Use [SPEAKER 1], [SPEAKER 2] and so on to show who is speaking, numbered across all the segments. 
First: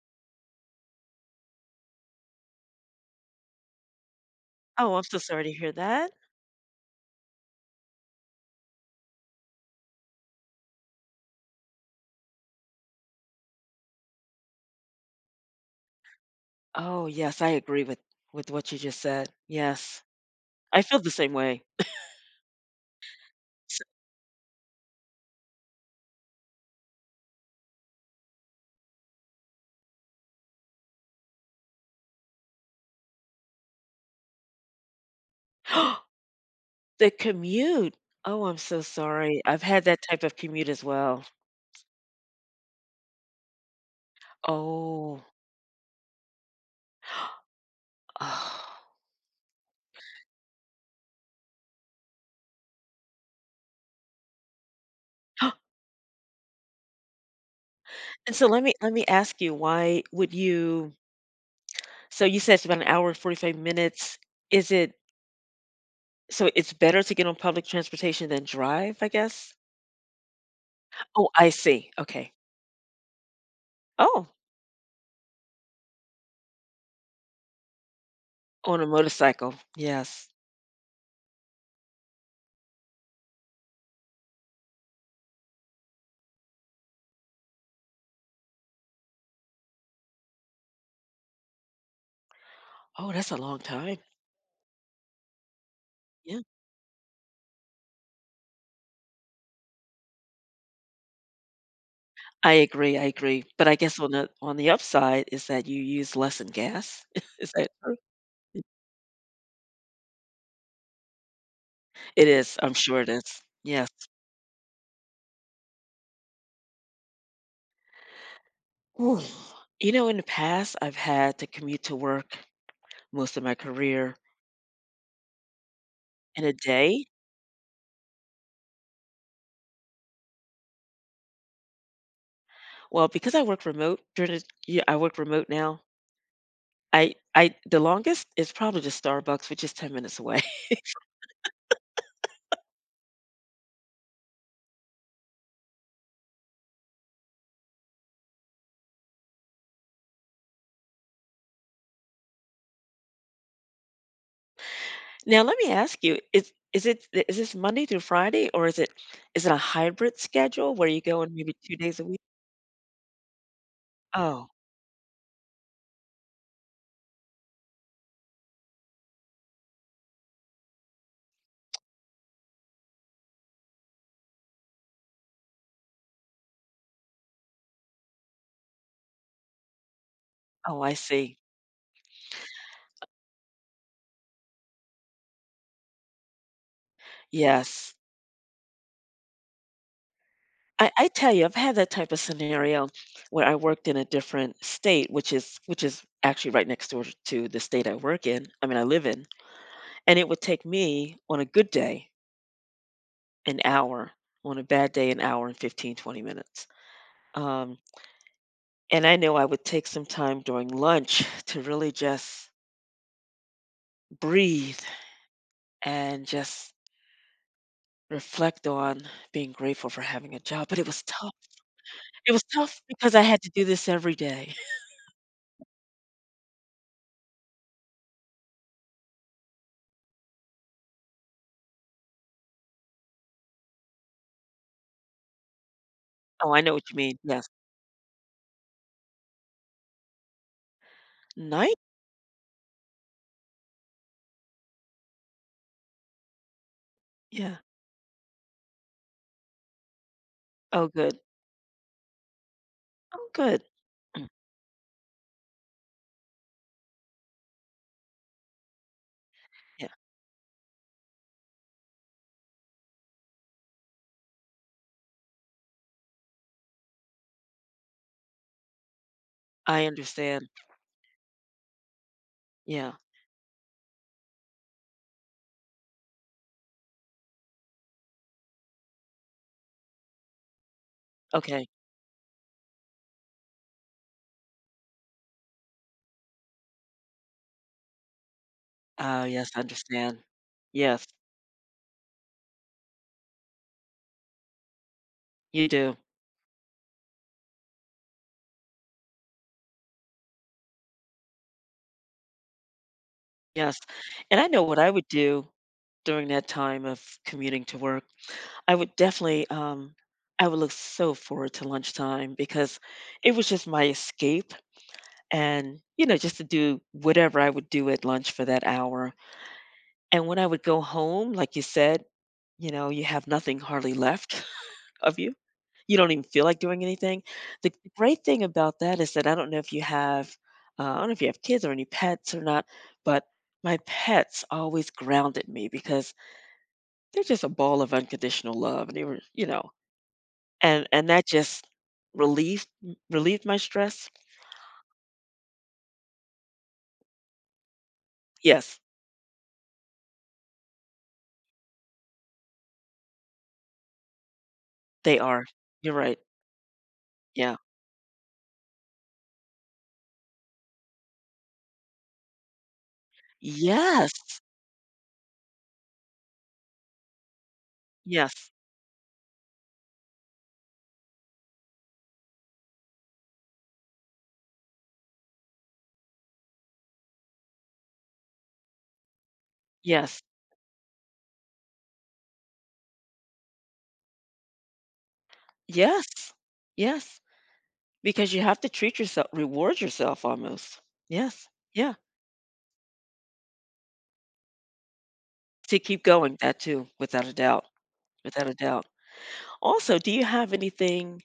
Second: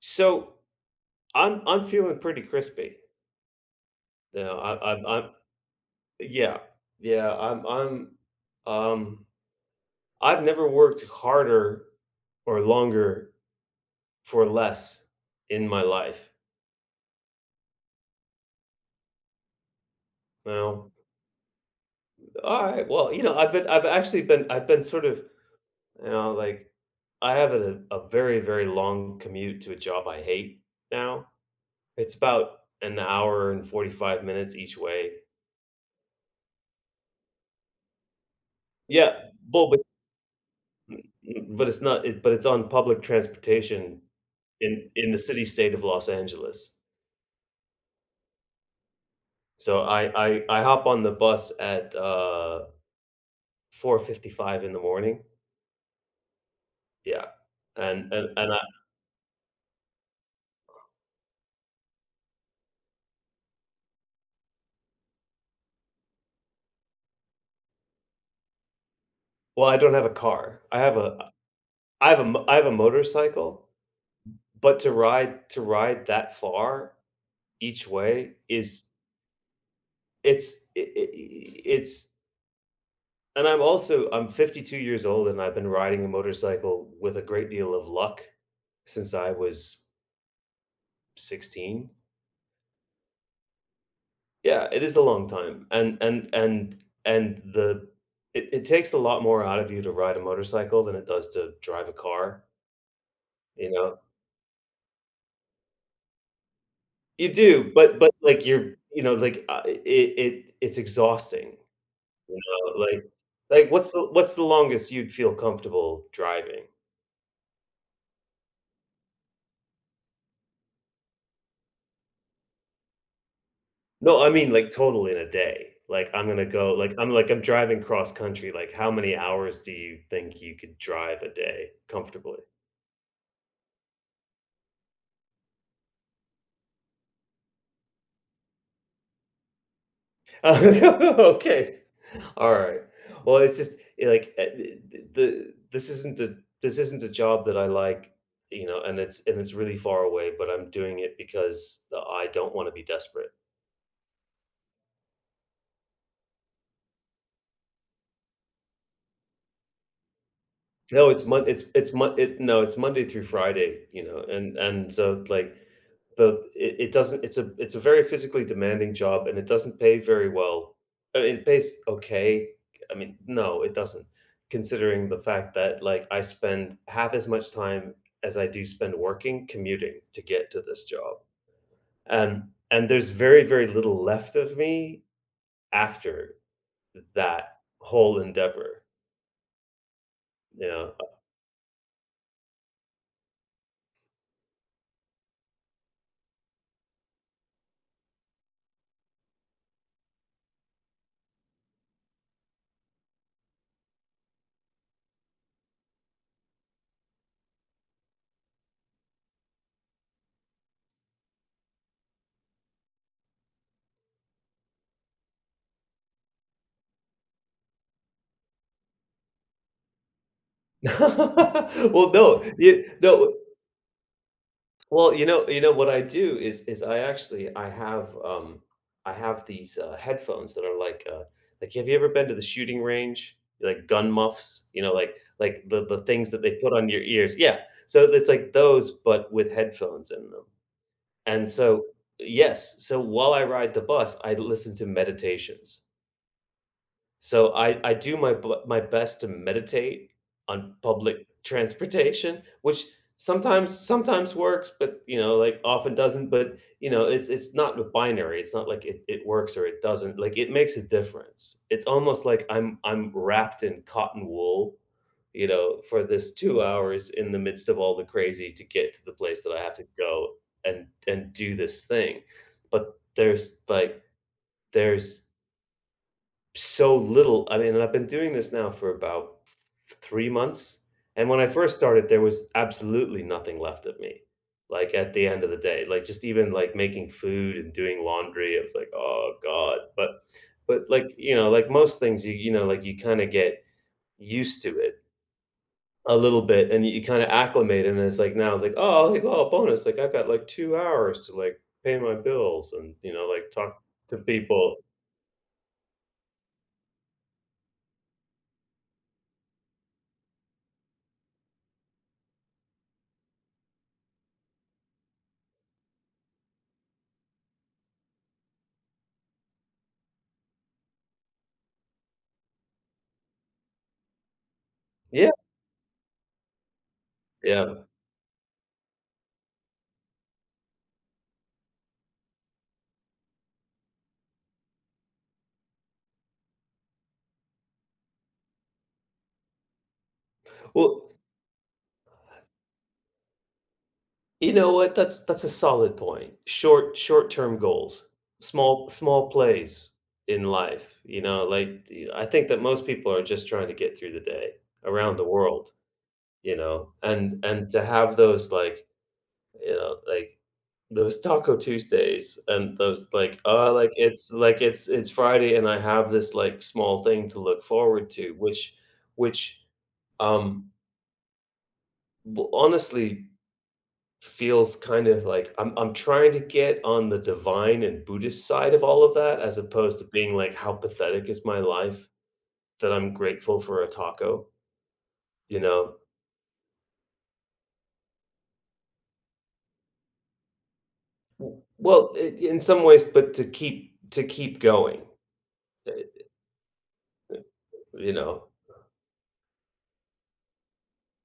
[SPEAKER 1] So, I'm feeling pretty crispy. You know, I
[SPEAKER 2] Oh, I'm so
[SPEAKER 1] I'm
[SPEAKER 2] sorry to hear that.
[SPEAKER 1] yeah. Yeah, I'm, um I've never worked harder or longer for less in my life.
[SPEAKER 2] Oh, yes, I agree with what you just said. Yes. I
[SPEAKER 1] Well,
[SPEAKER 2] feel the same way.
[SPEAKER 1] alright, well, I've been
[SPEAKER 2] S
[SPEAKER 1] I've actually been I've been sort of, you know, like, I have a very, very long commute to a job I hate now. It's about an hour and 45 minutes each way.
[SPEAKER 2] The commute. Oh, I'm so
[SPEAKER 1] Yeah,
[SPEAKER 2] sorry. I've
[SPEAKER 1] well, but
[SPEAKER 2] had that type of commute as well.
[SPEAKER 1] but it's not it but it's on public transportation in the
[SPEAKER 2] Oh.
[SPEAKER 1] city state of Los Angeles.
[SPEAKER 2] Oh.
[SPEAKER 1] So I hop on the bus at 4:55 in the morning. Yeah, and and
[SPEAKER 2] And so
[SPEAKER 1] and I,
[SPEAKER 2] let me ask you, why would you so you said it's about an hour and 45 minutes. Is it So it's better to get on public transportation than drive, I guess?
[SPEAKER 1] well, I don't have a car.
[SPEAKER 2] Oh, I see. Okay.
[SPEAKER 1] I have a motorcycle,
[SPEAKER 2] Oh,
[SPEAKER 1] but to ride that far each way
[SPEAKER 2] on a
[SPEAKER 1] is
[SPEAKER 2] motorcycle. Yes.
[SPEAKER 1] it's I- it's and I'm also I'm 52 years old, and I've been riding a motorcycle with a great deal of luck since I was 16.
[SPEAKER 2] Oh, that's a long time.
[SPEAKER 1] Yeah, it is a long time, and the it it takes a lot more out of you to ride a motorcycle than it does to drive a car,
[SPEAKER 2] I agree, but
[SPEAKER 1] you
[SPEAKER 2] I guess
[SPEAKER 1] know?
[SPEAKER 2] on the upside is that you use less in gas.
[SPEAKER 1] You
[SPEAKER 2] Is that
[SPEAKER 1] do,
[SPEAKER 2] true?
[SPEAKER 1] but you know, it it's exhausting,
[SPEAKER 2] It
[SPEAKER 1] you
[SPEAKER 2] is, I'm
[SPEAKER 1] know?
[SPEAKER 2] sure it is.
[SPEAKER 1] Like,
[SPEAKER 2] Yes.
[SPEAKER 1] what's the longest you'd feel comfortable driving?
[SPEAKER 2] Ooh. You know, in the past, I've had to commute to work most of my career
[SPEAKER 1] No, I mean, like, total in a day.
[SPEAKER 2] in a
[SPEAKER 1] Like,
[SPEAKER 2] day.
[SPEAKER 1] I'm driving cross country, like, how many hours do you think you could drive a day comfortably?
[SPEAKER 2] Well, because I work remote during the yeah, I work remote now. I The longest is probably to Starbucks, which is 10 minutes away.
[SPEAKER 1] Okay. Alright. Well, it's just, eh, like, eh, th the this isn't the this isn't the job that I like, you know, and it's really far away, but I'm doing it because, I don't wanna be desperate.
[SPEAKER 2] Now, let me ask you, is this Monday through Friday, or is it a hybrid schedule where you
[SPEAKER 1] No,
[SPEAKER 2] go in maybe 2
[SPEAKER 1] It's
[SPEAKER 2] days a
[SPEAKER 1] Mon
[SPEAKER 2] week?
[SPEAKER 1] it no, it's Monday through Friday, you know,
[SPEAKER 2] Oh,
[SPEAKER 1] and so, like, the it it doesn't it's a very physically demanding job, and it doesn't pay very well. I mean, it pays okay. I mean, no, it doesn't, considering the fact that, like, I spend half as much time as I do spend working, commuting to get to
[SPEAKER 2] oh,
[SPEAKER 1] this
[SPEAKER 2] I
[SPEAKER 1] job,
[SPEAKER 2] see.
[SPEAKER 1] and and there's very, very little left of me after that
[SPEAKER 2] Yes.
[SPEAKER 1] whole endeavor, you
[SPEAKER 2] I,
[SPEAKER 1] know?
[SPEAKER 2] I tell you, I've had that type of scenario where I worked in a different state, which is actually right next door to the state I work in. I mean, I live in, and it would take me on a good day an hour, on a bad day an hour and 15, 20 minutes. Um, and I know I would take some time during lunch to really just breathe and just reflect on being grateful for having a job. But it was tough.
[SPEAKER 1] Well,
[SPEAKER 2] It
[SPEAKER 1] no,
[SPEAKER 2] was tough
[SPEAKER 1] you
[SPEAKER 2] because I
[SPEAKER 1] no,
[SPEAKER 2] had to do this every day.
[SPEAKER 1] well, you know what I do is I actually I have these, headphones that are like, have you ever been to the shooting range? Like gun muffs, you know, like the things that
[SPEAKER 2] Oh,
[SPEAKER 1] they
[SPEAKER 2] I
[SPEAKER 1] put
[SPEAKER 2] know
[SPEAKER 1] on
[SPEAKER 2] what you
[SPEAKER 1] your
[SPEAKER 2] mean,
[SPEAKER 1] ears.
[SPEAKER 2] yes.
[SPEAKER 1] Yeah, so it's like those, but with headphones in them, and
[SPEAKER 2] Night?
[SPEAKER 1] so yes, so while I ride the bus, I listen to meditations. So
[SPEAKER 2] Yeah.
[SPEAKER 1] I do my best to meditate on
[SPEAKER 2] Oh, good.
[SPEAKER 1] public transportation, which
[SPEAKER 2] Oh, good.
[SPEAKER 1] sometimes
[SPEAKER 2] Mm,
[SPEAKER 1] sometimes works, but, you know, like, often doesn't, but, you know, it's not a binary, it's not like it works or it
[SPEAKER 2] yeah,
[SPEAKER 1] doesn't, like, it makes a difference. It's almost like I'm wrapped in cotton wool, you know, for this 2 hours in the midst of all the crazy to get to the place that I have
[SPEAKER 2] I
[SPEAKER 1] to go
[SPEAKER 2] understand.
[SPEAKER 1] and do this thing,
[SPEAKER 2] Yeah,
[SPEAKER 1] but there's, like, there's so little. I mean, and I've been doing this now for about 3 months, and when I
[SPEAKER 2] okay.
[SPEAKER 1] first started, there was absolutely nothing left of me, like, at the end of the day. Like, just even, like, making food and doing laundry, it was like,
[SPEAKER 2] Oh,
[SPEAKER 1] "Oh
[SPEAKER 2] yes, I
[SPEAKER 1] god,"
[SPEAKER 2] understand.
[SPEAKER 1] but,
[SPEAKER 2] Yes,
[SPEAKER 1] like, you know, like most things, you know, like, you kinda get used to it
[SPEAKER 2] you do.
[SPEAKER 1] a little bit, and you kinda acclimate, and it's like now it's like, oh, bonus, like, I've got, like, 2 hours to, like, pay my bills and, you know, like,
[SPEAKER 2] Yes,
[SPEAKER 1] talk to
[SPEAKER 2] and I know
[SPEAKER 1] people."
[SPEAKER 2] what I would do during that time of commuting to work. I would definitely, I would look so forward to lunchtime because it was just my escape and, you know, just to do whatever I would do at lunch for that hour. And when I would go home, like you said, you have nothing hardly left of
[SPEAKER 1] Yeah,
[SPEAKER 2] you. You don't even feel like doing anything. The
[SPEAKER 1] yeah.
[SPEAKER 2] great thing about that is that I don't know if you have kids or any pets or not, but my pets always grounded me because they're just a ball of unconditional love. And they were. And
[SPEAKER 1] Well,
[SPEAKER 2] that just relieved relieved my stress.
[SPEAKER 1] you know what? That's a solid point. Short short-term goals,
[SPEAKER 2] Yes,
[SPEAKER 1] small plays in life, you know, like, y I think that most people are just trying to get through the day around
[SPEAKER 2] they
[SPEAKER 1] the
[SPEAKER 2] are.
[SPEAKER 1] world,
[SPEAKER 2] You're right.
[SPEAKER 1] you know,
[SPEAKER 2] Yeah.
[SPEAKER 1] and to have those, like, you know, like, those Taco Tuesdays and those, like, "Oh, like,
[SPEAKER 2] Yes.
[SPEAKER 1] it's like, it's Friday, and I have this, like, small thing to look forward to,"
[SPEAKER 2] Yes.
[SPEAKER 1] which, um, w honestly feels kind of like I'm trying to get on the divine and Buddhist side of all of that, as opposed to
[SPEAKER 2] Yes.
[SPEAKER 1] being like, "How pathetic is my life that I'm grateful for a taco?" You know?
[SPEAKER 2] Yes. Yes. Because you have to treat yourself reward yourself almost. Yes.
[SPEAKER 1] W
[SPEAKER 2] Yeah.
[SPEAKER 1] well, I In some ways, but to keep going,
[SPEAKER 2] To keep
[SPEAKER 1] eh,
[SPEAKER 2] going, that too, without a doubt,
[SPEAKER 1] you know?
[SPEAKER 2] without a doubt. Also, do you have anything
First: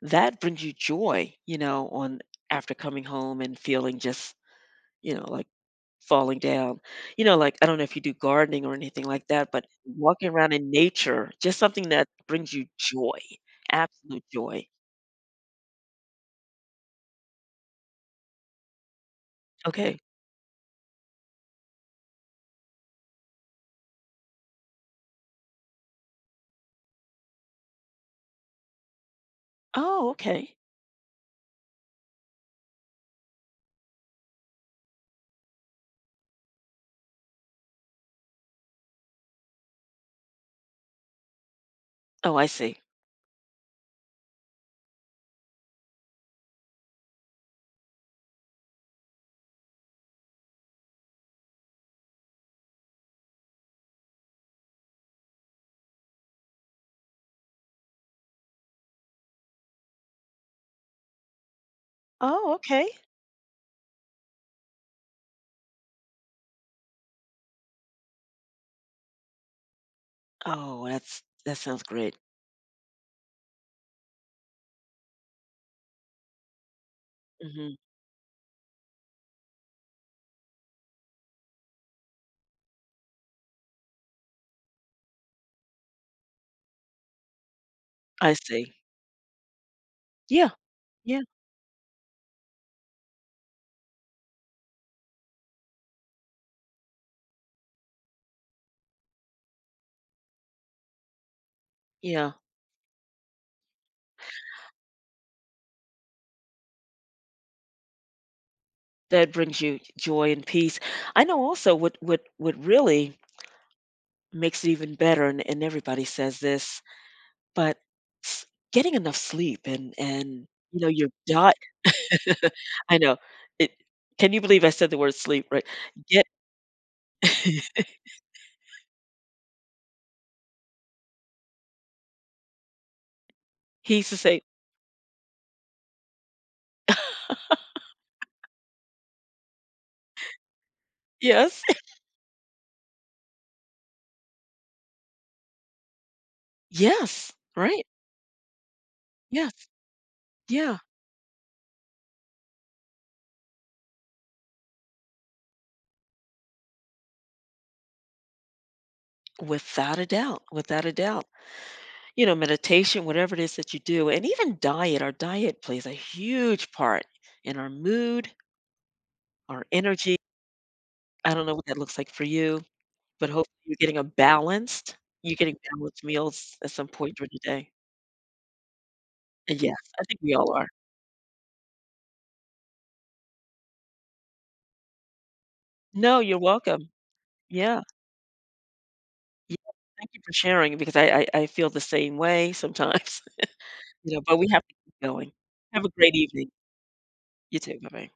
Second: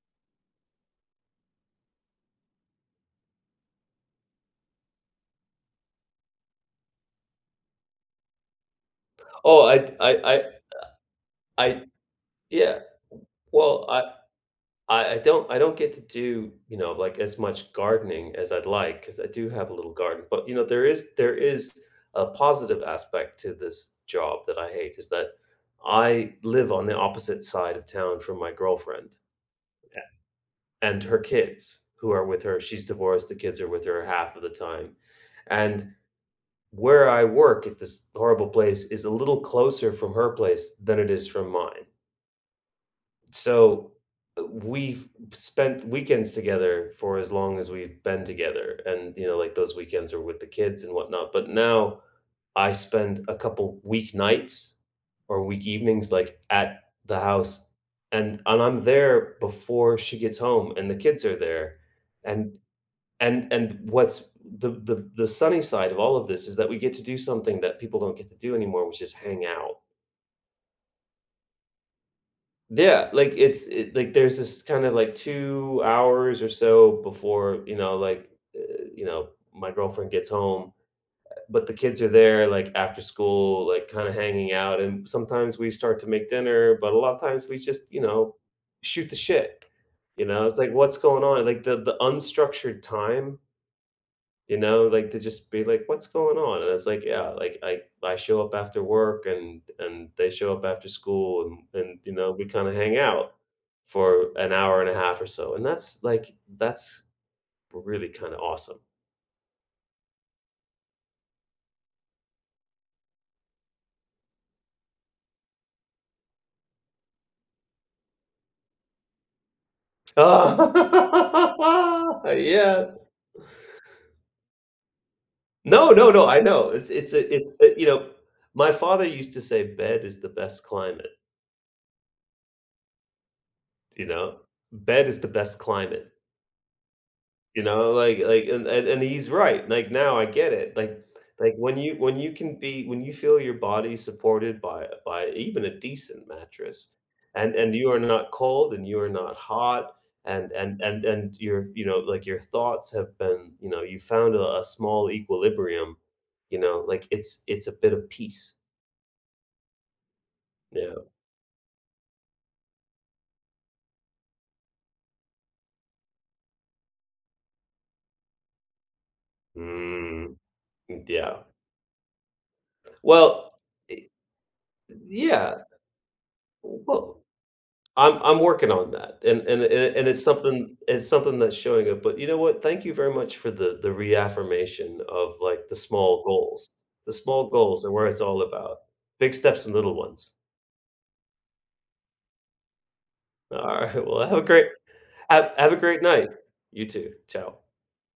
[SPEAKER 2] that brings you joy, on after coming home and feeling just, like falling down. Like, I don't know if you do gardening or anything like that, but
[SPEAKER 1] Oh, I
[SPEAKER 2] walking
[SPEAKER 1] I I
[SPEAKER 2] around in nature, just
[SPEAKER 1] I
[SPEAKER 2] something that brings you
[SPEAKER 1] yeah.
[SPEAKER 2] joy,
[SPEAKER 1] Well, I
[SPEAKER 2] absolute joy.
[SPEAKER 1] I I don't get to do, you know, like, as much gardening as I'd like because I do have a little
[SPEAKER 2] Okay.
[SPEAKER 1] garden, but, you know, there is a positive aspect to this job that I hate is that I live on the opposite side of town from my girlfriend
[SPEAKER 2] Oh, okay.
[SPEAKER 1] and her kids who are with her. She's divorced, the kids are with her half of the time, and where I work at this horrible place is a little closer from her place than it is from mine.
[SPEAKER 2] Oh, I see.
[SPEAKER 1] So, we've spent weekends together for as long as we've been together, and you know, like, those weekends are with the kids and whatnot, but now I spend a couple weeknights or week evenings, like, at the house, and I'm there before she gets home, and the kids are there,
[SPEAKER 2] Oh,
[SPEAKER 1] and
[SPEAKER 2] okay.
[SPEAKER 1] what's the sunny side of all of this is that we get to do something that people don't get to do anymore, which is hang out.
[SPEAKER 2] Oh, that sounds great.
[SPEAKER 1] Yeah, like, it's it like, there's this kind of, like, 2 hours or so before,
[SPEAKER 2] Mhm.
[SPEAKER 1] you know, like, you know, my girlfriend gets home, but the kids are there, like, after school, like, kinda hanging out, and sometimes we start to make dinner, but a lot of times we just, you
[SPEAKER 2] I
[SPEAKER 1] know,
[SPEAKER 2] see.
[SPEAKER 1] shoot the shit, you know?
[SPEAKER 2] Yeah.
[SPEAKER 1] It's like, "What's
[SPEAKER 2] Yeah.
[SPEAKER 1] going on?" Like, the unstructured time, you know, like, to just be like, "What's going on?" And it's like, yeah, like, I show up after work, and they show up after school, and, you know,
[SPEAKER 2] Yeah.
[SPEAKER 1] we kinda hang out for an hour and a half or so, and that's, that's really kinda awesome.
[SPEAKER 2] That brings you joy and peace. I know also what really makes it even better and, everybody says this, but s- getting enough sleep and you know your diet.
[SPEAKER 1] Ah,
[SPEAKER 2] I
[SPEAKER 1] yes.
[SPEAKER 2] know. It, can you believe I said the word sleep, right?
[SPEAKER 1] No, no,
[SPEAKER 2] Get
[SPEAKER 1] no, I know. It's it's a you know, my father used to say, "Bed is the best climate,"
[SPEAKER 2] he
[SPEAKER 1] you
[SPEAKER 2] used to
[SPEAKER 1] know?
[SPEAKER 2] say.
[SPEAKER 1] Bed is the best climate. You know, like and he's right, like, now I get it, like,
[SPEAKER 2] Yes.
[SPEAKER 1] when you feel your body supported by even a decent mattress,
[SPEAKER 2] Yes,
[SPEAKER 1] and
[SPEAKER 2] right.
[SPEAKER 1] you are not cold, and you are not
[SPEAKER 2] Yes,
[SPEAKER 1] hot, and
[SPEAKER 2] yeah.
[SPEAKER 1] and and and your, you know, like, your thoughts have been you found a small equilibrium, you know, like, it's a bit of peace,
[SPEAKER 2] Without a doubt, without a
[SPEAKER 1] yeah.
[SPEAKER 2] doubt. You know, meditation, whatever it is that you do, and even diet, our diet plays a huge part in our mood, our energy.
[SPEAKER 1] Mm,
[SPEAKER 2] I
[SPEAKER 1] yeah.
[SPEAKER 2] don't know what that looks like for you, but hopefully
[SPEAKER 1] Well,
[SPEAKER 2] you're getting a
[SPEAKER 1] i
[SPEAKER 2] balanced you're getting
[SPEAKER 1] yeah,
[SPEAKER 2] balanced meals at some point
[SPEAKER 1] well,
[SPEAKER 2] during the day.
[SPEAKER 1] I'm working on that, and
[SPEAKER 2] And yes, I think
[SPEAKER 1] it's
[SPEAKER 2] we all are.
[SPEAKER 1] something that's showing up, but you know what? Thank you very much for the reaffirmation of, like, the
[SPEAKER 2] No,
[SPEAKER 1] small
[SPEAKER 2] you're
[SPEAKER 1] goals.
[SPEAKER 2] welcome.
[SPEAKER 1] The small
[SPEAKER 2] Yeah.
[SPEAKER 1] goals and where it's all about. Big
[SPEAKER 2] Yeah,
[SPEAKER 1] steps and little
[SPEAKER 2] thank you for
[SPEAKER 1] ones.
[SPEAKER 2] sharing because I feel the same way sometimes,
[SPEAKER 1] Alright, well,
[SPEAKER 2] but we have to keep going.
[SPEAKER 1] have a
[SPEAKER 2] Have a
[SPEAKER 1] great
[SPEAKER 2] great
[SPEAKER 1] night.
[SPEAKER 2] evening.
[SPEAKER 1] You too.
[SPEAKER 2] You
[SPEAKER 1] Ciao.
[SPEAKER 2] too. Bye-bye.